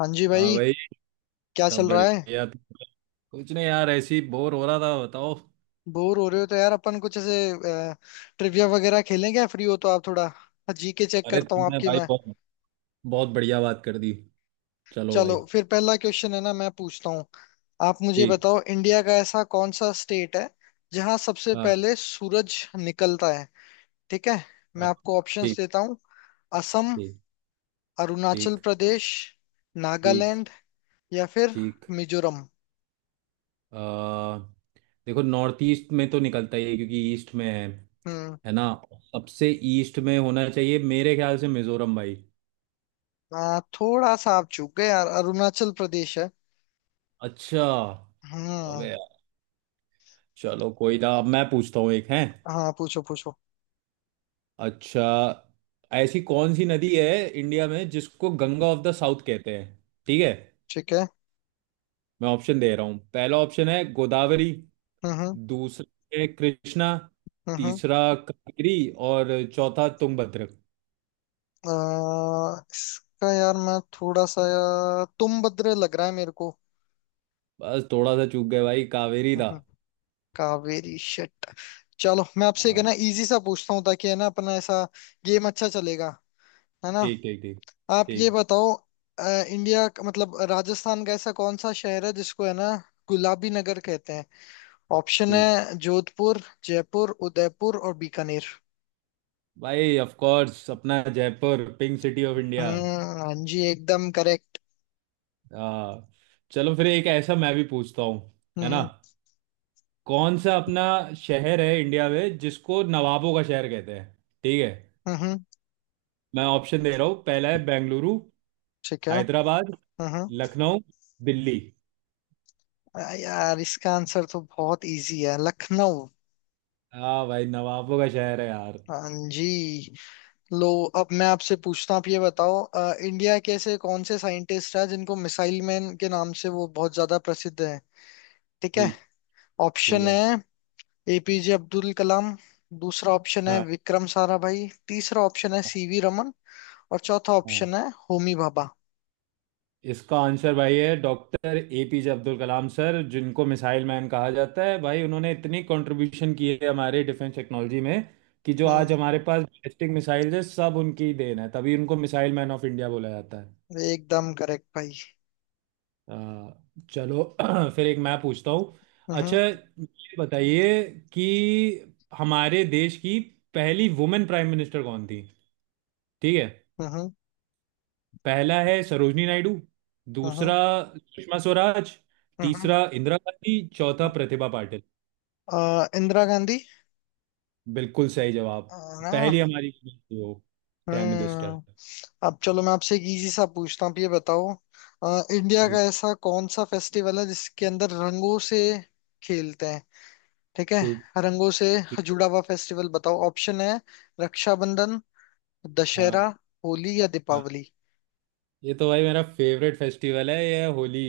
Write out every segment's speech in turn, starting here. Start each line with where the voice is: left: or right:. left: हाँ जी
right: हाँ
left: भाई।
right: भाई।
left: क्या
right: सब
left: चल रहा है?
right: बढ़िया। कुछ नहीं यार, ऐसे ही बोर हो रहा था, बताओ।
left: बोर हो रहे हो तो यार अपन कुछ ऐसे ट्रिविया वगैरह खेलें क्या, फ्री हो तो आप थोड़ा जीके चेक
right: अरे
left: करता हूँ
right: तुमने
left: आपकी
right: भाई
left: मैं।
right: बहुत बहुत बढ़िया बात कर दी। चलो भाई।
left: चलो फिर पहला क्वेश्चन है ना मैं पूछता हूँ। आप मुझे
right: ठीक।
left: बताओ इंडिया का ऐसा कौन सा स्टेट है जहाँ सबसे
right: हाँ।
left: पहले सूरज निकलता है। ठीक है। मैं
right: हाँ,
left: आपको ऑप्शंस
right: ठीक
left: देता हूँ। असम,
right: ठीक
left: अरुणाचल
right: ठीक।
left: प्रदेश,
right: ठीक।
left: नागालैंड या फिर
right: ठीक।
left: मिजोरम।
right: आ, देखो नॉर्थ ईस्ट में तो निकलता ही है क्योंकि ईस्ट में है
left: हम्म।
right: है ना। सबसे ईस्ट में होना चाहिए मेरे ख्याल से, मिजोरम भाई।
left: थोड़ा सा आप चूक गए यार, अरुणाचल प्रदेश है।
right: अच्छा।
left: हम्म।
right: अबे यार, चलो कोई ना। अब मैं पूछता हूँ एक है।
left: हाँ पूछो पूछो।
right: अच्छा, ऐसी कौन सी नदी है इंडिया में जिसको गंगा ऑफ द साउथ कहते हैं। ठीक है,
left: ठीक है।
right: मैं ऑप्शन दे रहा हूँ। पहला ऑप्शन है गोदावरी।
left: हम्म। हम्म।
right: दूसरा है कृष्णा।
left: हम्म। हम्म।
right: तीसरा कावेरी। और चौथा तुंगभद्र।
left: इसका यार, मैं थोड़ा सा, यार तुम बद्रे लग रहा है मेरे को।
right: बस थोड़ा सा चूक गए भाई, कावेरी था।
left: हम्म। कावेरी, शिट। चलो मैं आपसे एक है
right: हाँ,
left: ना इजी सा पूछता हूँ ताकि है ना अपना ऐसा गेम अच्छा चलेगा, है ना।
right: ठीक ठीक ठीक।
left: आप ये
right: ठीक।
left: बताओ। अ, मतलब राजस्थान का ऐसा कौन सा शहर है जिसको है ना गुलाबी नगर कहते हैं। ऑप्शन
right: ठीक
left: है जोधपुर, जयपुर, उदयपुर और बीकानेर।
right: भाई, ऑफ कोर्स अपना Jaipur, pink city of India.
left: हम्म। हाँ जी एकदम करेक्ट।
right: हाँ। चलो फिर एक ऐसा मैं भी पूछता हूँ, है ना।
left: हम्म।
right: कौन सा अपना शहर है इंडिया में जिसको नवाबों का शहर कहते हैं। ठीक है,
left: हम्म।
right: मैं ऑप्शन दे रहा हूँ। पहला है बेंगलुरु।
left: ठीक है।
right: हैदराबाद।
left: हम्म।
right: लखनऊ। दिल्ली।
left: यार, इसका आंसर तो बहुत इजी है, लखनऊ।
right: हाँ भाई, नवाबों का शहर है यार।
left: हाँ जी। लो, अब मैं आपसे पूछता हूँ। आप ये बताओ इंडिया के ऐसे कौन से साइंटिस्ट है जिनको मिसाइल मैन के नाम से वो बहुत ज्यादा प्रसिद्ध है। ठीक है।
right: ठीक। ठीक
left: ऑप्शन
right: है।
left: है एपीजे अब्दुल कलाम, दूसरा ऑप्शन है
right: हाँ।
left: विक्रम साराभाई, तीसरा ऑप्शन है
right: हाँ।
left: सीवी रमन और चौथा
right: हाँ।
left: ऑप्शन है होमी भाभा।
right: इसका आंसर भाई है doctor APJ Abdul Kalam sir, जिनको मिसाइल मैन कहा जाता है। भाई उन्होंने इतनी कंट्रीब्यूशन की है हमारे डिफेंस टेक्नोलॉजी में कि जो आज
left: हम्म।
right: हमारे पास बैलिस्टिक मिसाइल है, सब उनकी ही देन है। तभी उनको मिसाइल मैन ऑफ इंडिया बोला जाता है।
left: एकदम करेक्ट भाई।
right: आ, चलो फिर एक मैं पूछता हूँ। अच्छा,
left: हम्म।
right: ये बताइए कि हमारे देश की पहली वुमेन प्राइम मिनिस्टर कौन थी। ठीक है,
left: हम्म। हम्म।
right: पहला है सरोजनी नायडू।
left: हम्म।
right: दूसरा सुषमा स्वराज।
left: हम्म।
right: तीसरा इंदिरा गांधी। चौथा
left: हम्म।
right: प्रतिभा पाटिल।
left: इंदिरा गांधी।
right: बिल्कुल सही जवाब।
left: अ, ना।
right: पहली हमारी वो प्राइम मिनिस्टर।
left: हम्म। अब चलो मैं आपसे एक इजी सा पूछता हूँ। आप ये बताओ अ, इंडिया का
right: ठीक
left: ऐसा कौन सा फेस्टिवल है जिसके अंदर रंगों से खेलते हैं। ठीक है।
right: ठीक
left: रंगों से
right: ठीक।
left: जुड़ा हुआ फेस्टिवल बताओ। ऑप्शन है रक्षाबंधन,
right: हाँ।
left: दशहरा, होली या
right: हाँ,
left: दीपावली।
right: ये तो भाई मेरा फेवरेट फेस्टिवल है, ये होली।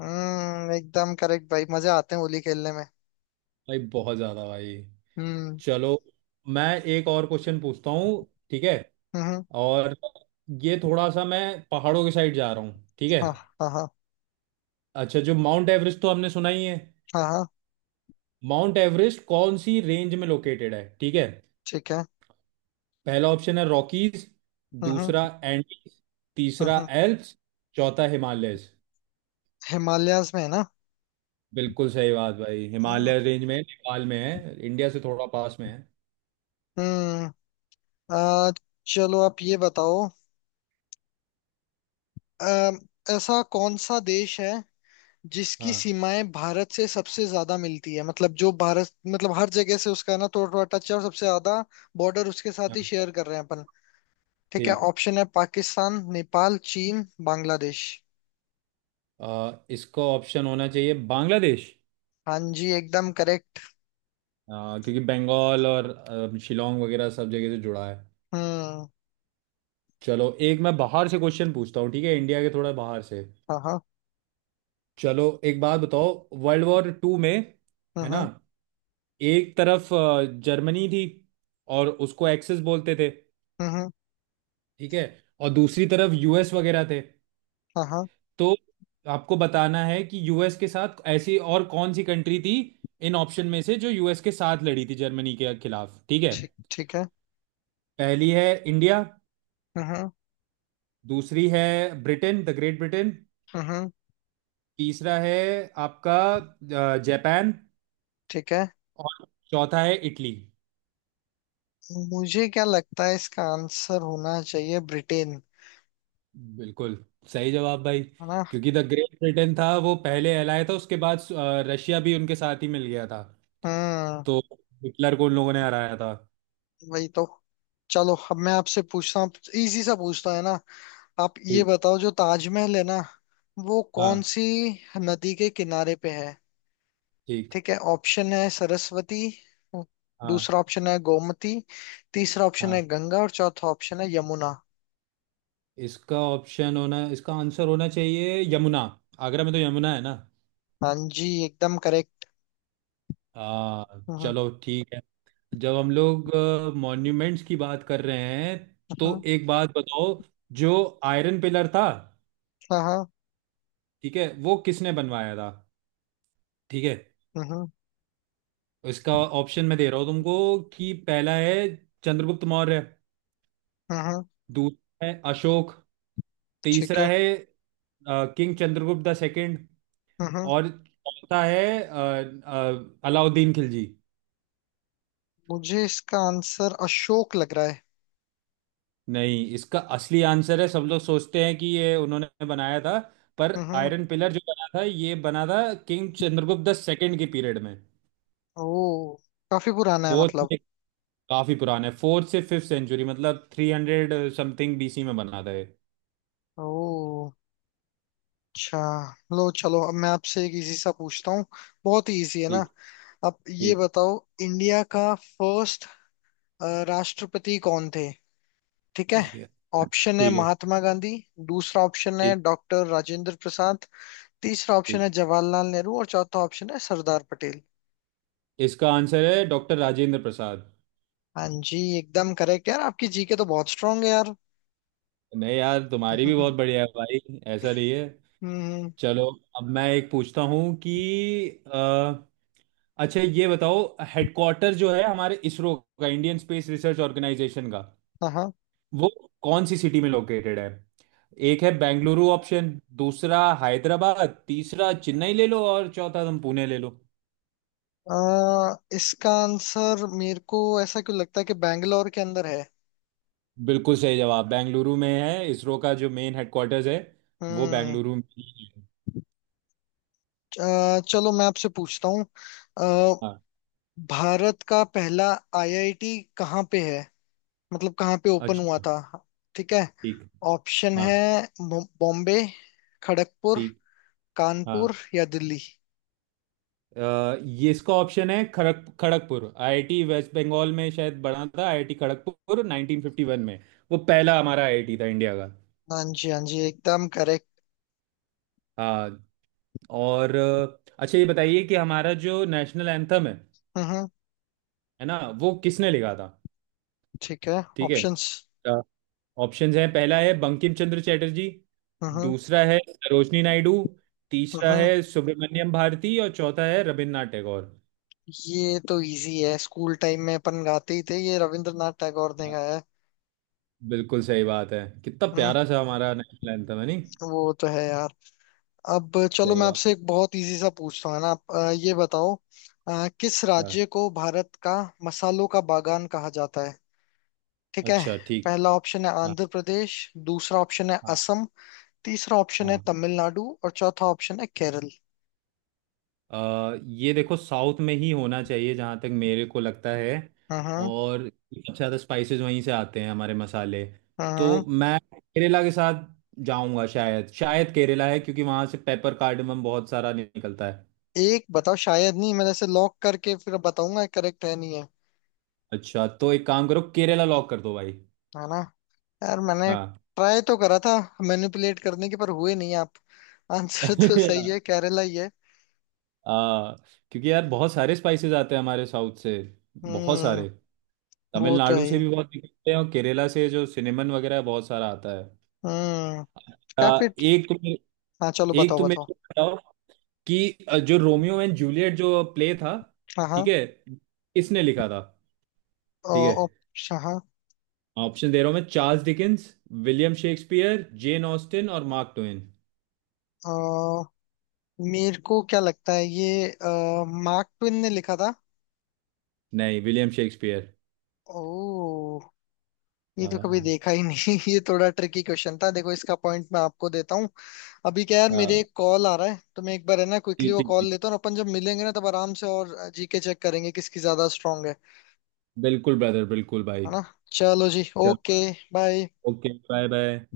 left: हम्म, एकदम करेक्ट भाई, मजे आते हैं होली खेलने में।
right: भाई बहुत ज्यादा भाई।
left: हम्म।
right: चलो मैं एक और क्वेश्चन पूछता हूँ, ठीक है।
left: हम्म।
right: और ये थोड़ा सा मैं पहाड़ों के साइड जा रहा हूँ, ठीक है।
left: हाँ। हाँ, हाँ।
right: अच्छा, जो माउंट एवरेस्ट तो हमने सुना ही है।
left: हाँ, हाँ।
right: माउंट एवरेस्ट कौन सी रेंज में लोकेटेड है, ठीक है।
left: ठीक है।
right: पहला ऑप्शन है रॉकीज।
left: हम्म।
right: दूसरा
left: हम्म।
right: एंडीज। तीसरा
left: हम्म।
right: एल्प्स। चौथा हिमालयस।
left: हिमालयाज में, है ना।
right: बिल्कुल सही बात भाई,
left: हाँ।
right: हिमालय रेंज में नेपाल में है, इंडिया से थोड़ा पास में है।
left: हम्म। आ, चलो, आप ये बताओ अ, ऐसा कौन सा देश है जिसकी
right: हाँ।
left: सीमाएं भारत से सबसे ज्यादा मिलती है, मतलब जो भारत, मतलब हर जगह से उसका ना थोड़ा थोड़ा टच है और सबसे ज्यादा बॉर्डर उसके साथ ही
right: हाँ।
left: शेयर कर रहे हैं अपन। ठीक है।
right: ठीक।
left: ऑप्शन है पाकिस्तान, नेपाल, चीन, बांग्लादेश।
right: इसका ऑप्शन होना चाहिए बांग्लादेश।
left: हाँ जी एकदम करेक्ट।
right: हाँ क्योंकि बंगाल और शिलोंग वगैरह सब जगह से जुड़ा है।
left: हम्म।
right: चलो एक मैं बाहर से क्वेश्चन पूछता हूँ, ठीक है, इंडिया के थोड़ा बाहर से।
left: हाँ, हाँ।
right: चलो एक बात बताओ। वर्ल्ड वॉर टू में, है ना,
left: हम्म।
right: एक तरफ जर्मनी थी और उसको एक्सेस बोलते थे,
left: हम्म।
right: ठीक है। और दूसरी तरफ यूएस वगैरह थे।
left: हाँ, हाँ।
right: तो आपको बताना है कि यूएस के साथ ऐसी और कौन सी कंट्री थी इन ऑप्शन में से, जो यूएस के साथ लड़ी थी जर्मनी के खिलाफ, ठीक है।
left: ठीक, ठीक है।
right: पहली है इंडिया।
left: हम्म।
right: दूसरी है ब्रिटेन, द ग्रेट ब्रिटेन।
left: हम्म।
right: तीसरा है आपका जापान।
left: ठीक है।
right: और चौथा है इटली।
left: मुझे क्या लगता है इसका आंसर होना चाहिए ब्रिटेन।
right: बिल्कुल सही जवाब भाई,
left: है ना।
right: क्योंकि द ग्रेट ब्रिटेन था वो, पहले कहलाया था, उसके बाद रशिया भी उनके साथ ही मिल गया था।
left: हम्म।
right: तो हिटलर को उन लोगों ने हराया था।
left: वही तो। चलो, अब मैं आपसे पूछता हूँ, इजी सा पूछता, है ना। आप ये
right: ठीक।
left: बताओ जो ताजमहल है ना, वो कौन
right: हाँ।
left: सी नदी के किनारे पे है।
right: ठीक।
left: ठीक है। ऑप्शन है सरस्वती,
right: हाँ।
left: दूसरा ऑप्शन है गोमती, तीसरा ऑप्शन है
right: हाँ,
left: गंगा और चौथा ऑप्शन है यमुना।
right: इसका ऑप्शन होना, इसका आंसर होना चाहिए यमुना। आगरा में तो यमुना है ना।
left: हाँ जी एकदम करेक्ट।
right: आ,
left: हम्म।
right: चलो ठीक है। जब हम लोग मॉन्यूमेंट्स की बात कर रहे हैं, तो
left: हम्म,
right: एक बात बताओ। जो आयरन पिलर था,
left: हाँ, हाँ।
right: ठीक है, वो किसने बनवाया था, ठीक है।
left: हम्म। हम्म।
right: इसका ऑप्शन मैं दे रहा हूँ तुमको कि पहला है चंद्रगुप्त मौर्य।
left: हम्म,
right: दूसरा है अशोक।
left: ठीक
right: तीसरा
left: है।
right: है किंग चंद्रगुप्त द सेकंड।
left: हम्म। हम्म।
right: और चौथा है अलाउद्दीन खिलजी।
left: मुझे इसका आंसर अशोक लग रहा है।
right: नहीं, इसका असली आंसर है, सब लोग सोचते हैं कि ये उन्होंने बनाया था, पर
left: हम्म। हम्म।
right: आयरन पिलर जो बना था, ये बना था किंग चंद्रगुप्त द सेकंड के पीरियड में,
left: ओ, काफी पुराना है
right: फोर्थ
left: मतलब।
right: में। काफी पुराना है, फोर्थ से फिफ्थ सेंचुरी, मतलब थ्री हंड्रेड समथिंग बीसी में बना था ये।
left: ओ, अच्छा। लो, चलो, अब मैं आपसे एक इजी सा पूछता हूँ, बहुत ही इजी है ना।
right: ठीक।
left: अब ये
right: ठीक।
left: बताओ इंडिया का फर्स्ट राष्ट्रपति कौन थे। ठीक है।
right: ठीक है।
left: ऑप्शन है
right: ठीक है।
left: महात्मा गांधी, दूसरा ऑप्शन है
right: ठीक।
left: डॉक्टर राजेंद्र प्रसाद, तीसरा ऑप्शन
right: ठीक
left: है जवाहरलाल नेहरू और चौथा ऑप्शन है सरदार पटेल।
right: इसका आंसर है डॉक्टर राजेंद्र प्रसाद।
left: हाँ जी एकदम करेक्ट यार, आपकी जीके तो बहुत स्ट्रांग है यार।
right: नहीं यार, तुम्हारी भी बहुत बढ़िया है भाई, ऐसा नहीं है।
left: हम्म।
right: चलो अब मैं एक पूछता हूँ कि अच्छा, ये बताओ, हेडक्वार्टर जो है हमारे इसरो का, इंडियन स्पेस रिसर्च ऑर्गेनाइजेशन का,
left: हाँ, हाँ।
right: वो कौन सी सिटी में लोकेटेड है। एक है बेंगलुरु ऑप्शन। दूसरा हैदराबाद। तीसरा चेन्नई ले लो। और चौथा तुम पुणे ले लो।
left: अ, इसका आंसर मेरे को ऐसा क्यों लगता है कि बैंगलोर के अंदर है।
right: बिल्कुल सही जवाब, बेंगलुरु में है इसरो का जो मेन हेडक्वार्टर्स है, वो
left: हम्म।
right: बेंगलुरु में ही है।
left: चलो, मैं आपसे पूछता हूँ
right: हाँ।
left: भारत का पहला आईआईटी कहाँ पे है, मतलब कहाँ पे ओपन हुआ
right: अच्छा।
left: था। ठीक है।
right: ठीक।
left: ऑप्शन
right: हाँ।
left: है बॉम्बे, खड़गपुर,
right: ठीक। हाँ,
left: कानपुर या दिल्ली।
right: ये इसका ऑप्शन है खड़क खड़गपुर आईआईटी। वेस्ट बंगाल में शायद बना था आईआईटी खड़गपुर 1951 में। वो पहला हमारा आईआईटी था इंडिया का।
left: हाँ जी, हाँ जी एकदम करेक्ट।
right: हाँ। और अच्छा, ये बताइए कि हमारा जो नेशनल एंथम है
left: हम्म।
right: है ना, वो किसने लिखा था,
left: ठीक है।
right: ठीक है।
left: ऑप्शंस।
right: ऑप्शंस हैं, पहला है बंकिम चंद्र चटर्जी।
left: हम्म।
right: दूसरा है सरोजनी नायडू। तीसरा
left: हम्म।
right: है सुब्रमण्यम भारती। और चौथा है रविन्द्रनाथ टैगोर।
left: ये तो इजी है, स्कूल टाइम में अपन गाते ही थे, ये रविंद्रनाथ टैगोर ने
right: हाँ,
left: गाया है।
right: बिल्कुल सही बात है, कितना
left: हम्म।
right: प्यारा सा हमारा नेशनल एंथम है, नहीं।
left: वो तो है यार। अब चलो,
right: सही
left: मैं
right: बात।
left: आपसे एक बहुत इजी सा पूछता हूँ, है ना। आप ये बताओ किस
right: हाँ।
left: राज्य को भारत का मसालों का बागान कहा जाता है। ठीक है।
right: अच्छा। ठीक।
left: पहला ऑप्शन है
right: हाँ।
left: आंध्र प्रदेश, दूसरा ऑप्शन है
right: हाँ।
left: असम, तीसरा ऑप्शन है
right: हाँ।
left: तमिलनाडु और चौथा ऑप्शन है केरल।
right: ये देखो साउथ में ही होना चाहिए, जहाँ तक मेरे को लगता है।
left: हाँ, हाँ।
right: और सबसे ज़्यादा स्पाइसेस वहीं से आते हैं, हमारे मसाले।
left: हाँ, हाँ।
right: तो मैं केरला के साथ जाऊंगा। शायद शायद केरला है, क्योंकि वहाँ से पेपर कार्डमम बहुत सारा निकलता है।
left: एक बताओ, शायद नहीं, मैंने ऐसे लॉक करके फिर बताऊंगा करेक्ट है नहीं है।
right: अच्छा, तो एक काम करो, केरला लॉक कर दो भाई।
left: है ना। यार, मैंने
right: हाँ।
left: ट्राई तो करा था मैनिपुलेट करने के, पर हुए नहीं आप। आंसर तो सही है, केरला ही है।
right: हाँ, क्योंकि यार बहुत सारे स्पाइसेस आते हैं हमारे साउथ से, बहुत
left: हम्म।
right: सारे।
left: वो तो है
right: तमिलनाडु से
left: ही।
right: भी बहुत निकलते हैं, और केरला से जो सिनेमन वगैरह है, बहुत सारा आता है।
left: हम्म। काफी।
right: आ,
left: हाँ, चलो
right: एक तो
left: बताओ
right: मेरे
left: बताओ।
right: को बताओ कि जो रोमियो एंड जूलियट जो प्ले था,
left: हाँ,
right: ठीक
left: हाँ।
right: है, किसने लिखा था, ठीक है।
left: ऑप्शन, हाँ।
right: ऑप्शन दे रहा हूँ मैं, Charles Dickens, William Shakespeare, Jane Austen और मार्क ट्वेन।
left: अ, मेरे को क्या लगता है, ये मार्क ट्विन ने लिखा था।
right: नहीं, विलियम शेक्सपियर।
left: ओ, ये तो कभी
right: हाँ।
left: देखा ही नहीं। ये थोड़ा ट्रिकी क्वेश्चन था, देखो इसका पॉइंट मैं आपको देता हूँ। अभी क्या यार, मेरे
right: हाँ।
left: एक कॉल आ रहा है, तो मैं एक बार है ना क्विकली
right: ठीक
left: वो
right: ठीक
left: कॉल
right: ठीक।
left: लेता हूँ, और अपन जब मिलेंगे ना तब आराम से और जीके चेक करेंगे किसकी ज्यादा स्ट्रांग है।
right: बिल्कुल ब्रदर, बिल्कुल
left: है
right: भाई।
left: ना। चलो जी,
right: चलो।
left: Okay, bye.
right: Okay, bye bye.